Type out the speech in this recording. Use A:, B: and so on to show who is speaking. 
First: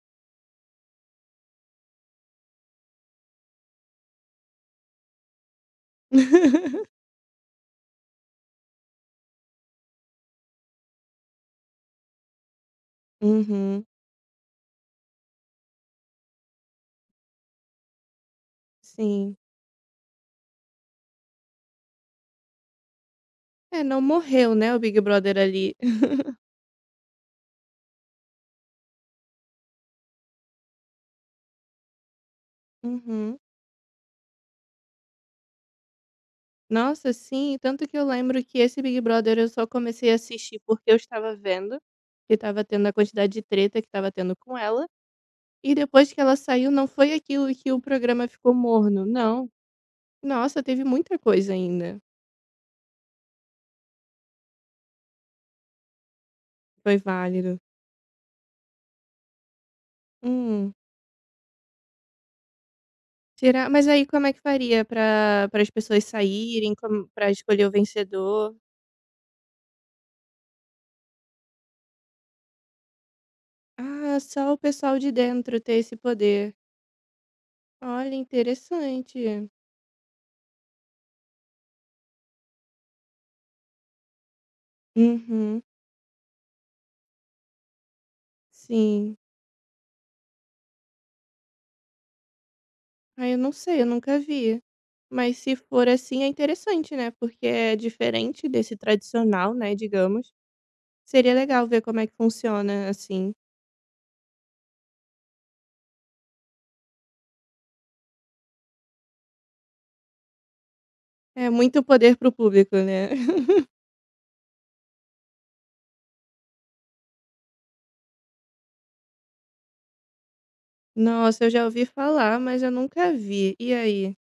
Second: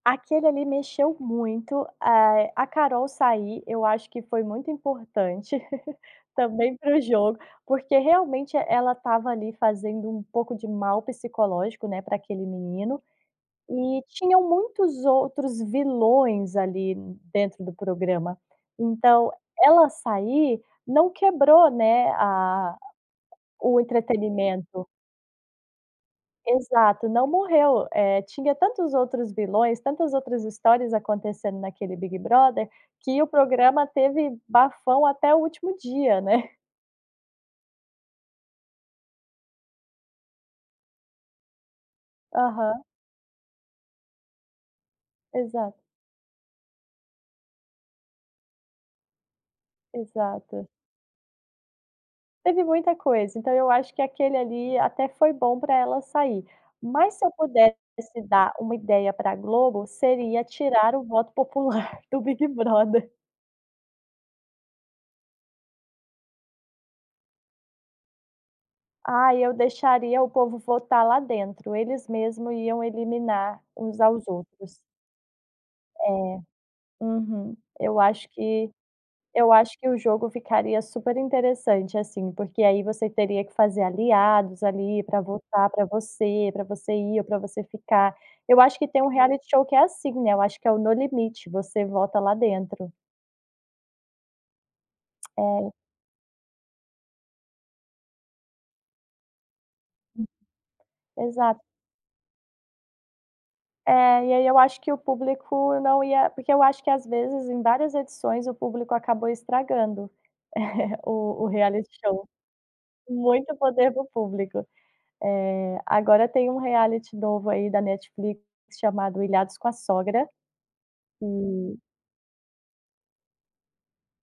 A: Aquele ali mexeu muito. Eh, a Carol sair, eu acho que foi muito importante também pro jogo. Porque realmente ela estava ali fazendo um pouco de mal psicológico, né, pra aquele menino.
B: Uhum.
A: E tinham muitos outros vilões ali dentro do programa. Então,
B: Sim.
A: ela sair não quebrou, né, a o
B: É, não morreu, né, o
A: entretenimento.
B: Big Brother ali.
A: Exato, não morreu. Eh, tinha tantos outros vilões, tantas outras histórias acontecendo naquele Big Brother, que o
B: Uhum.
A: programa teve bafão até o último dia, né.
B: Nossa, sim. Tanto que eu lembro que esse Big Brother eu só comecei a assistir, porque eu estava vendo que estava
A: Aham.
B: tendo a quantidade de treta que estava tendo com ela. E,
A: Exato.
B: depois que ela saiu, não foi aquilo que o programa ficou morno, não. Nossa,
A: Exato.
B: teve muita coisa ainda.
A: Teve muita coisa. Então eu acho que aquele ali até foi bom para ela sair.
B: Foi
A: Mas, se eu
B: válido.
A: pudesse dar uma ideia para Globo, seria
B: Hum?
A: tirar o voto popular do Big Brother.
B: Tirar? Mas aí como é que faria pra pra as pessoas saírem, como para escolher o vencedor?
A: Ah, eu deixaria o povo votar lá dentro. Eles mesmo iam eliminar uns
B: Ah,
A: aos
B: só o
A: outros.
B: pessoal de dentro tem esse
A: É,
B: poder.
A: uhum. Eu
B: Olha,
A: acho que
B: interessante.
A: eu acho que o jogo ficaria superinteressante, assim, porque aí você teria que fazer aliados ali pra
B: Uhum.
A: votar pra você, pra você ir ou pra você ficar. Eu acho que tem um
B: Sim.
A: reality show que é assim, né? Eu acho que é o No Limite. Você volta lá pra dentro.
B: Ai, eu não sei. Eu nunca vi, mas se
A: É.
B: for assim é interessante, né, porque é diferente desse tradicional, né,
A: Hum.
B: digamos. Seria
A: Exato.
B: legal ver como é que funciona assim.
A: É, e aí eu acho que o público não ia porque eu acho que, às vezes, em várias edições, o público acabou estragando o o
B: É muito
A: reality
B: poder para
A: show.
B: o público, né.
A: Muito poder do público. Eh, agora tem um reality novo aí da Netflix chamado Ilhados com a Sogra.
B: Nossa, eu já
A: E
B: ouvi falar, mas eu nunca vi. E aí?